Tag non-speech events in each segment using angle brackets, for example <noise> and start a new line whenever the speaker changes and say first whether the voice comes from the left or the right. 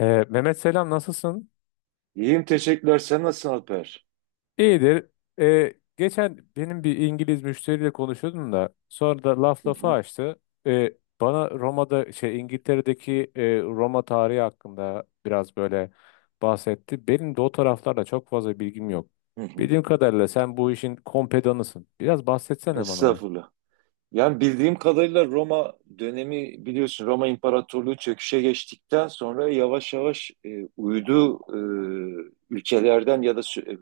left: Mehmet, selam, nasılsın?
right: İyiyim, teşekkürler. Sen nasılsın, Alper?
left: İyidir. Geçen benim bir İngiliz müşteriyle konuşuyordum da sonra da laf
right: Hı
left: lafı
right: hı,
left: açtı. Ee, bana Roma'da şey İngiltere'deki Roma tarihi hakkında biraz böyle bahsetti. Benim de o taraflarda çok fazla bilgim yok.
right: hı hı.
left: Bildiğim kadarıyla sen bu işin kompedanısın. Biraz bahsetsene bana ya.
right: Estağfurullah. Yani bildiğim kadarıyla Roma dönemi, biliyorsun, Roma İmparatorluğu çöküşe geçtikten sonra yavaş yavaş uydu ülkelerden ya da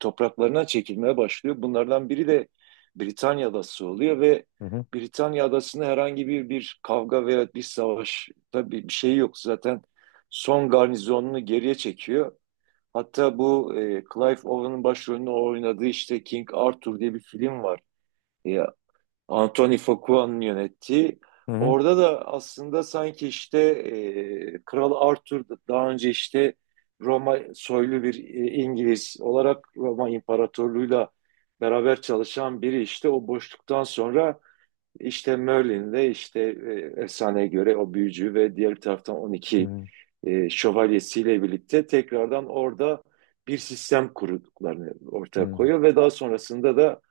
right: topraklarına çekilmeye başlıyor. Bunlardan biri de Britanya Adası oluyor ve
left: Hı hı
right: Britanya Adası'nda herhangi bir kavga veya bir savaş, tabii bir şey yok. Zaten son garnizonunu geriye çekiyor. Hatta bu Clive Owen'ın başrolünü oynadığı, işte King Arthur diye bir film var. E, Anthony Fuqua'nın yönettiği.
left: hı hı
right: Orada da aslında sanki işte Kral daha önce işte Roma soylu bir İngiliz olarak Roma İmparatorluğu'yla beraber çalışan biri, işte o boşluktan sonra işte Merlin'de işte efsaneye göre o büyücü ve diğer bir taraftan 12
left: hı
right: şövalyesiyle birlikte tekrardan orada bir sistem kurduklarını ortaya
left: hı
right: koyuyor ve daha sonrasında da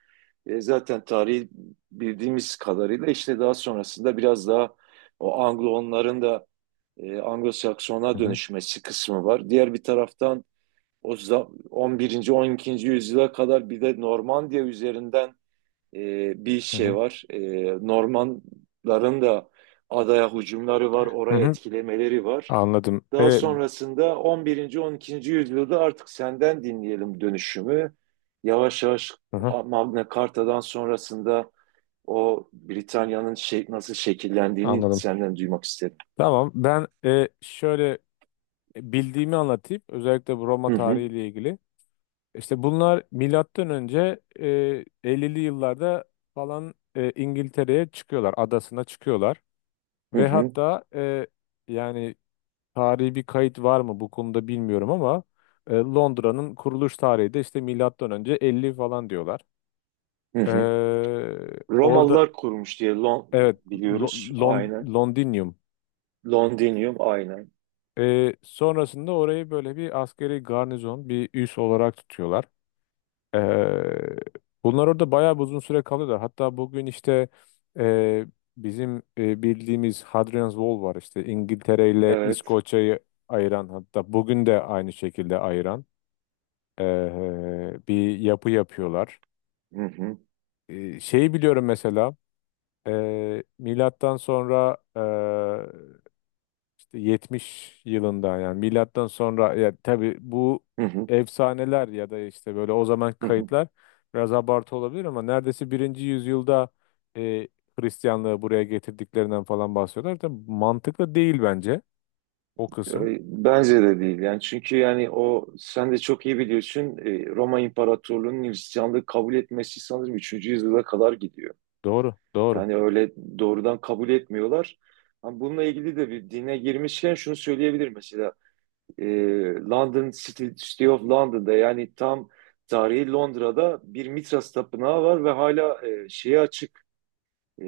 right: zaten tarihi bildiğimiz kadarıyla işte daha sonrasında biraz daha o Anglo-onların da Anglo-Sakson'a
left: hı hı
right: dönüşmesi kısmı var. Diğer bir taraftan 11. 12. yüzyıla kadar bir de Normandiya üzerinden bir
left: hı
right: şey
left: hı.
right: var. Normanların da adaya hücumları var,
left: Hı
right: oraya
left: hı.
right: etkilemeleri var.
left: Anladım.
right: Daha
left: Ee,
right: sonrasında on birinci, on ikinci yüzyılda artık senden dinleyelim dönüşümü. Yavaş yavaş
left: hı hı,
right: Magna Carta'dan sonrasında o Britanya'nın şey, nasıl şekillendiğini
left: anladım.
right: senden duymak isterim.
left: Tamam, ben şöyle bildiğimi anlatayım. Özellikle bu Roma
right: Hı hı,
left: tarihiyle ilgili. İşte bunlar milattan önce 50'li yıllarda falan İngiltere'ye çıkıyorlar, adasına çıkıyorlar
right: hı
left: ve
right: hı,
left: hatta yani tarihi bir kayıt var mı bu konuda bilmiyorum ama Londra'nın kuruluş tarihi de işte milattan önce 50 falan diyorlar.
right: hı
left: E,
right: hı.
left: orada
right: Romalılar kurmuş diye Lon
left: evet,
right: biliyoruz. Aynen.
left: Londinium.
right: Londinium, aynen.
left: Sonrasında orayı böyle bir askeri garnizon, bir üs olarak tutuyorlar. Eee, bunlar orada bayağı bir uzun süre kalıyorlar. Hatta bugün işte eee, bizim bildiğimiz Hadrian's Wall var işte, İngiltere ile
right: Evet.
left: İskoçya'yı ayıran, hatta bugün de aynı şekilde ayıran bir yapı yapıyorlar.
right: Hı hı,
left: Şeyi biliyorum mesela, milattan sonra 70 yılında, yani milattan sonra, ya tabii bu
right: hı hı,
left: efsaneler ya da işte böyle o zaman
right: hı hı.
left: kayıtlar biraz abartı olabilir ama neredeyse birinci yüzyılda e, Hristiyanlığı buraya getirdiklerinden falan bahsediyorlar. Tabii mantıklı değil bence o kısım.
right: Bence de değil yani, çünkü yani o, sen de çok iyi biliyorsun, Roma İmparatorluğu'nun Hristiyanlığı kabul etmesi sanırım üçüncü yüzyıla kadar gidiyor.
left: Doğru, doğru.
right: Yani öyle doğrudan kabul etmiyorlar. Ama bununla ilgili de, bir dine girmişken şunu söyleyebilirim mesela, e, London City, City of London'da, yani tam tarihi Londra'da bir Mitras tapınağı var ve hala şeye açık,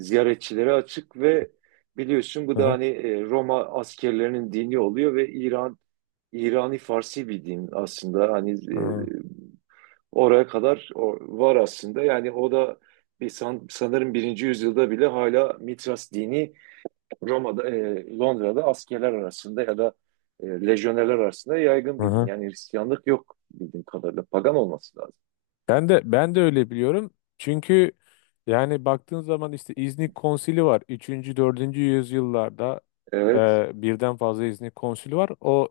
right: ziyaretçilere açık. Ve biliyorsun, bu
left: Hı
right: da
left: hı,
right: hani Roma askerlerinin dini oluyor ve İran, İrani Farsi bir din aslında. Hani oraya kadar var aslında. Yani o da bir sanırım birinci yüzyılda bile hala Mitras dini Roma'da, Londra'da askerler arasında ya da lejyonerler arasında yaygın
left: hı
right: bir din.
left: hı.
right: Yani Hristiyanlık yok bildiğim kadarıyla, pagan olması lazım.
left: Ben de öyle biliyorum. Çünkü yani baktığın zaman işte İznik Konsili var. 3. 4. yüzyıllarda
right: Evet.
left: birden fazla İznik Konsili var. O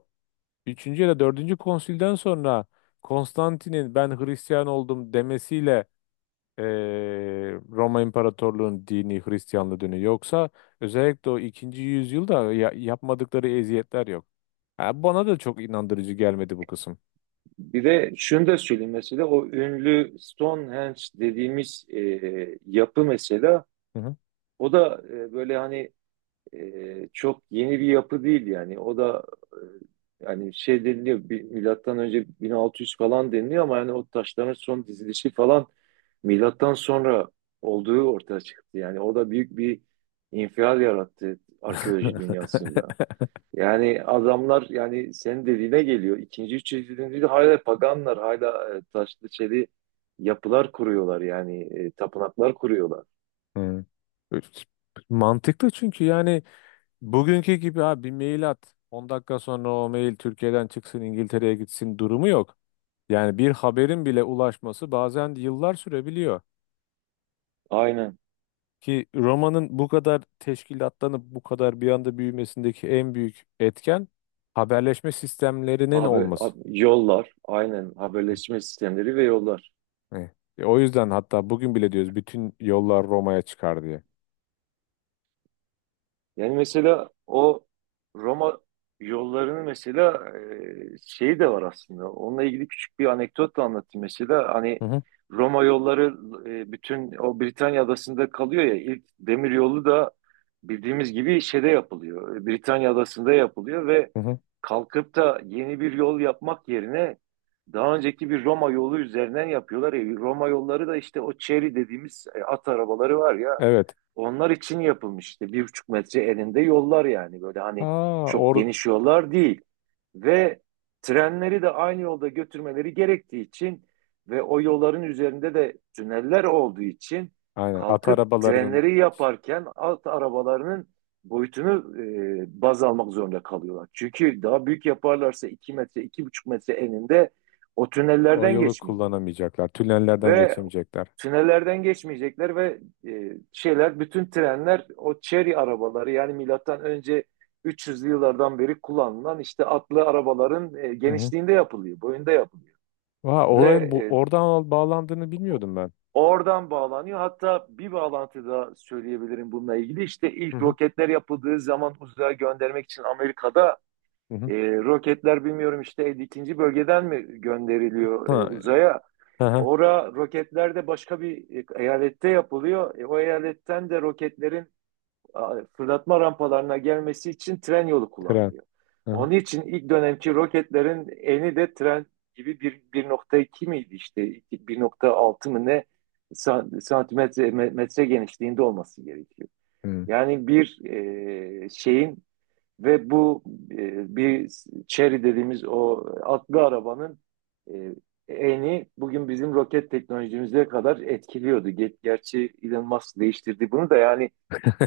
left: üçüncü ya da dördüncü konsülden sonra Konstantin'in "ben Hristiyan oldum" demesiyle eee, Roma İmparatorluğu'nun dini Hristiyanlığı dönüyor. Yoksa özellikle o ikinci yüzyılda yapmadıkları eziyetler yok. Ha, bana da çok inandırıcı gelmedi bu kısım.
right: Bir de şunu da söyleyeyim mesela, o ünlü Stonehenge dediğimiz yapı mesela,
left: Hı hı.
right: o da böyle hani çok yeni bir yapı değil. Yani o da hani şey deniliyor, milattan önce 1600 falan deniliyor, ama yani o taşların son dizilişi falan milattan sonra olduğu ortaya çıktı. Yani o da büyük bir infial yarattı arkeoloji dünyasında.
left: <laughs>
right: Yani adamlar, yani senin dediğine geliyor. İkinci, üçüncü yüzyılda hala paganlar, hala taşlı çeli yapılar kuruyorlar, yani tapınaklar kuruyorlar.
left: Hı. Mantıklı, çünkü yani bugünkü gibi ha bir mail at, 10 dakika sonra o mail Türkiye'den çıksın İngiltere'ye gitsin durumu yok. Yani bir haberin bile ulaşması bazen yıllar sürebiliyor.
right: Aynen.
left: Ki Roma'nın bu kadar teşkilatlanıp bu kadar bir anda büyümesindeki en büyük etken haberleşme sistemlerinin
right: Haber,
left: olması.
right: yollar, aynen, haberleşme sistemleri ve yollar.
left: Hani, o yüzden hatta bugün bile diyoruz bütün yollar Roma'ya çıkar diye.
right: Yani mesela o Roma yollarını mesela şeyi de var aslında. Onunla ilgili küçük bir anekdot da anlatayım mesela. Hani
left: Hı hı,
right: Roma yolları bütün o Britanya adasında kalıyor ya. İlk demir yolu da bildiğimiz gibi şeyde yapılıyor, Britanya adasında yapılıyor. Ve
left: hı hı.
right: kalkıp da yeni bir yol yapmak yerine daha önceki bir Roma yolu üzerinden yapıyorlar. E, Roma yolları da işte o çeri dediğimiz at arabaları var ya.
left: Evet.
right: Onlar için yapılmış işte bir buçuk metre eninde yollar, yani böyle hani
left: Aa,
right: çok geniş yollar değil. Ve trenleri de aynı yolda götürmeleri gerektiği için ve o yolların üzerinde de tüneller olduğu için,
left: aynen, at
right: kalkıp
left: arabalarının
right: trenleri yaparken alt arabalarının boyutunu baz almak zorunda kalıyorlar. Çünkü daha büyük yaparlarsa iki metre, iki buçuk metre eninde o
left: o
right: tünellerden
left: yolu
right: geçmeyecek.
left: kullanamayacaklar. Tünellerden
right: Ve
left: geçemeyecekler.
right: tünellerden geçmeyecekler ve şeyler, bütün trenler o Chery arabaları, yani milattan önce 300'lü yıllardan beri kullanılan işte atlı arabaların
left: Hı hı.
right: genişliğinde yapılıyor, boyunda yapılıyor.
left: Vay,
right: Ve
left: olayın bu oradan bağlandığını bilmiyordum ben.
right: oradan bağlanıyor. Hatta bir bağlantı da söyleyebilirim bununla ilgili. İşte
left: Hı
right: ilk
left: hı,
right: roketler yapıldığı zaman uzaya göndermek için Amerika'da
left: hı hı.
right: roketler, bilmiyorum işte elli ikinci bölgeden mi gönderiliyor
left: Ha,
right: uzaya?
left: hı hı,
right: Ora roketler de başka bir eyalette yapılıyor. E, o eyaletten de roketlerin fırlatma rampalarına gelmesi için tren yolu
left: tren.
right: kullanılıyor.
left: Hı hı.
right: Onun için ilk dönemki roketlerin eni de tren gibi bir 1.2 miydi işte, bir nokta altı mı ne, santimetre metre genişliğinde olması gerekiyor.
left: Hmm.
right: Yani bir şeyin ve bu bir Chery dediğimiz o atlı arabanın e, eni bugün bizim roket teknolojimize kadar etkiliyordu. Gerçi Elon Musk değiştirdi bunu da, yani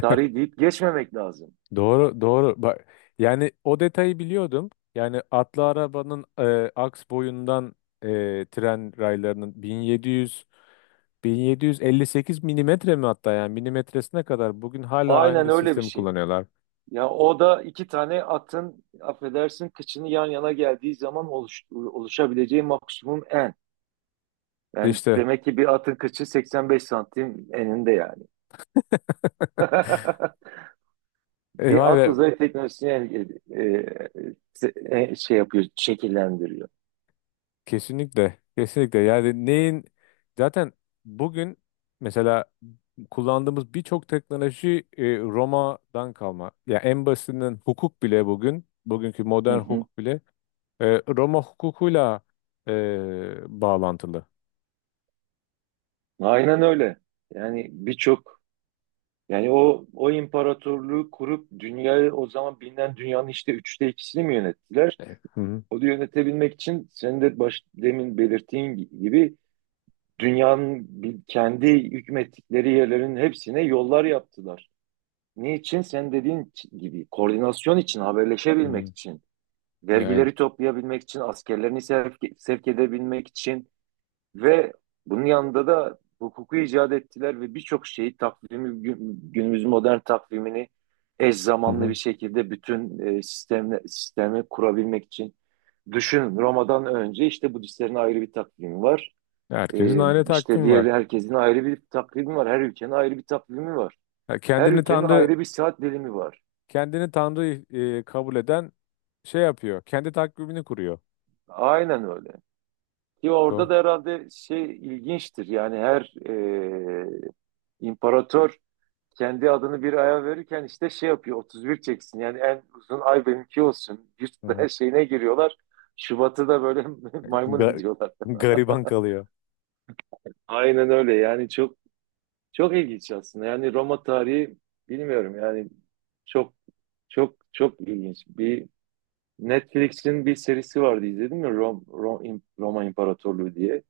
right: tarih deyip geçmemek lazım.
left: Doğru, doğru. Bak, yani o detayı biliyordum. Yani atlı arabanın aks boyundan, tren raylarının 1700, 1758 milimetre mi, hatta yani milimetresine kadar bugün hala
right: Aynen,
left: aynı
right: öyle bir
left: sistemi
right: şey.
left: kullanıyorlar.
right: Ya o da iki tane atın, affedersin, kıçını yan yana geldiği zaman oluşabileceği maksimum en. Yani
left: İşte
right: demek ki bir atın kıçı 85 santim eninde yani. <laughs> bir
left: vay
right: alt
left: be,
right: uzay teknolojisini şey yapıyor, şekillendiriyor.
left: kesinlikle, kesinlikle. Yani neyin, zaten bugün mesela kullandığımız birçok teknoloji Roma'dan kalma. Ya en basitinden hukuk bile, bugün bugünkü
right: Hı
left: modern
right: hı.
left: hukuk bile E, Roma hukukuyla e, bağlantılı.
right: Aynen öyle. Yani birçok, yani o imparatorluğu kurup dünyayı, o zaman bilinen dünyanın işte üçte ikisini mi yönettiler?
left: Evet. Hı hı.
right: O da yönetebilmek için, senin de baş, demin belirttiğin gibi, dünyanın kendi hükmettikleri yerlerin hepsine yollar yaptılar. Niçin? Sen dediğin gibi koordinasyon için, haberleşebilmek
left: Hı.
right: için,
left: Yani,
right: vergileri toplayabilmek için, askerlerini sevk edebilmek için. Ve bunun yanında da hukuku icat ettiler ve birçok şeyi, takvimi, günümüz modern takvimini eş
left: hı
right: zamanlı bir
left: hı.
right: şekilde bütün sistemi kurabilmek için. Düşün, Roma'dan önce işte Budistlerin ayrı bir takvimi var.
left: Herkesin
right: E,
left: aynı
right: işte
left: takvim
right: diğer
left: var.
right: herkesin ayrı bir takvimi var. Her ülkenin ayrı bir takvimi var.
left: Ha,
right: Her
left: kendini
right: ülkenin
left: tanrı
right: ayrı bir saat dilimi var.
left: kendini tanrı kabul eden şey yapıyor. Kendi takvimini kuruyor.
right: Aynen öyle. Ki orada
left: Doğru.
right: da herhalde şey ilginçtir. Yani her imparator kendi adını bir aya verirken işte şey yapıyor, 31 çeksin. Yani en uzun ay benimki olsun. Bir
left: Hı
right: <laughs>
left: hı.
right: her şeyine giriyorlar. Şubat'ı da böyle <laughs> maymun
left: Ga-
right: ediyorlar.
left: gariban kalıyor.
right: Aynen öyle. Yani çok çok ilginç aslında. Yani Roma tarihi, bilmiyorum yani, çok çok ilginç. Bir Netflix'in bir serisi vardı, izledin mi? Roma İmparatorluğu diye.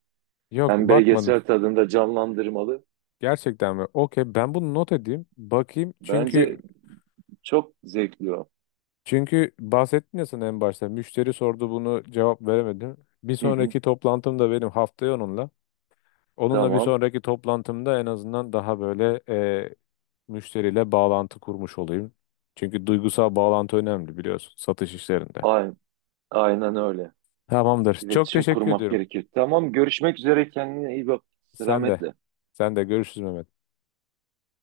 left: Yok,
right: Hem
left: bakmadım.
right: belgesel tadında, canlandırmalı.
left: Gerçekten mi? Okey, ben bunu not edeyim. Bakayım.
right: Bence
left: Çünkü
right: çok zevkli o.
left: çünkü bahsettin ya sana en başta. Müşteri sordu, bunu cevap veremedim. Bir
right: Hı hı,
left: sonraki toplantım da benim haftaya onunla. Onunla bir
right: tamam.
left: sonraki toplantımda en azından daha böyle e, müşteriyle bağlantı kurmuş olayım. Çünkü duygusal bağlantı önemli, biliyorsun, satış işlerinde.
right: Aynen, aynen öyle.
left: Tamamdır. Çok
right: İletişim
left: teşekkür
right: kurmak
left: ediyorum.
right: gerekir. Tamam, görüşmek üzere. Kendine iyi bak.
left: Sen de.
right: Selametle.
left: Sen de, görüşürüz Mehmet.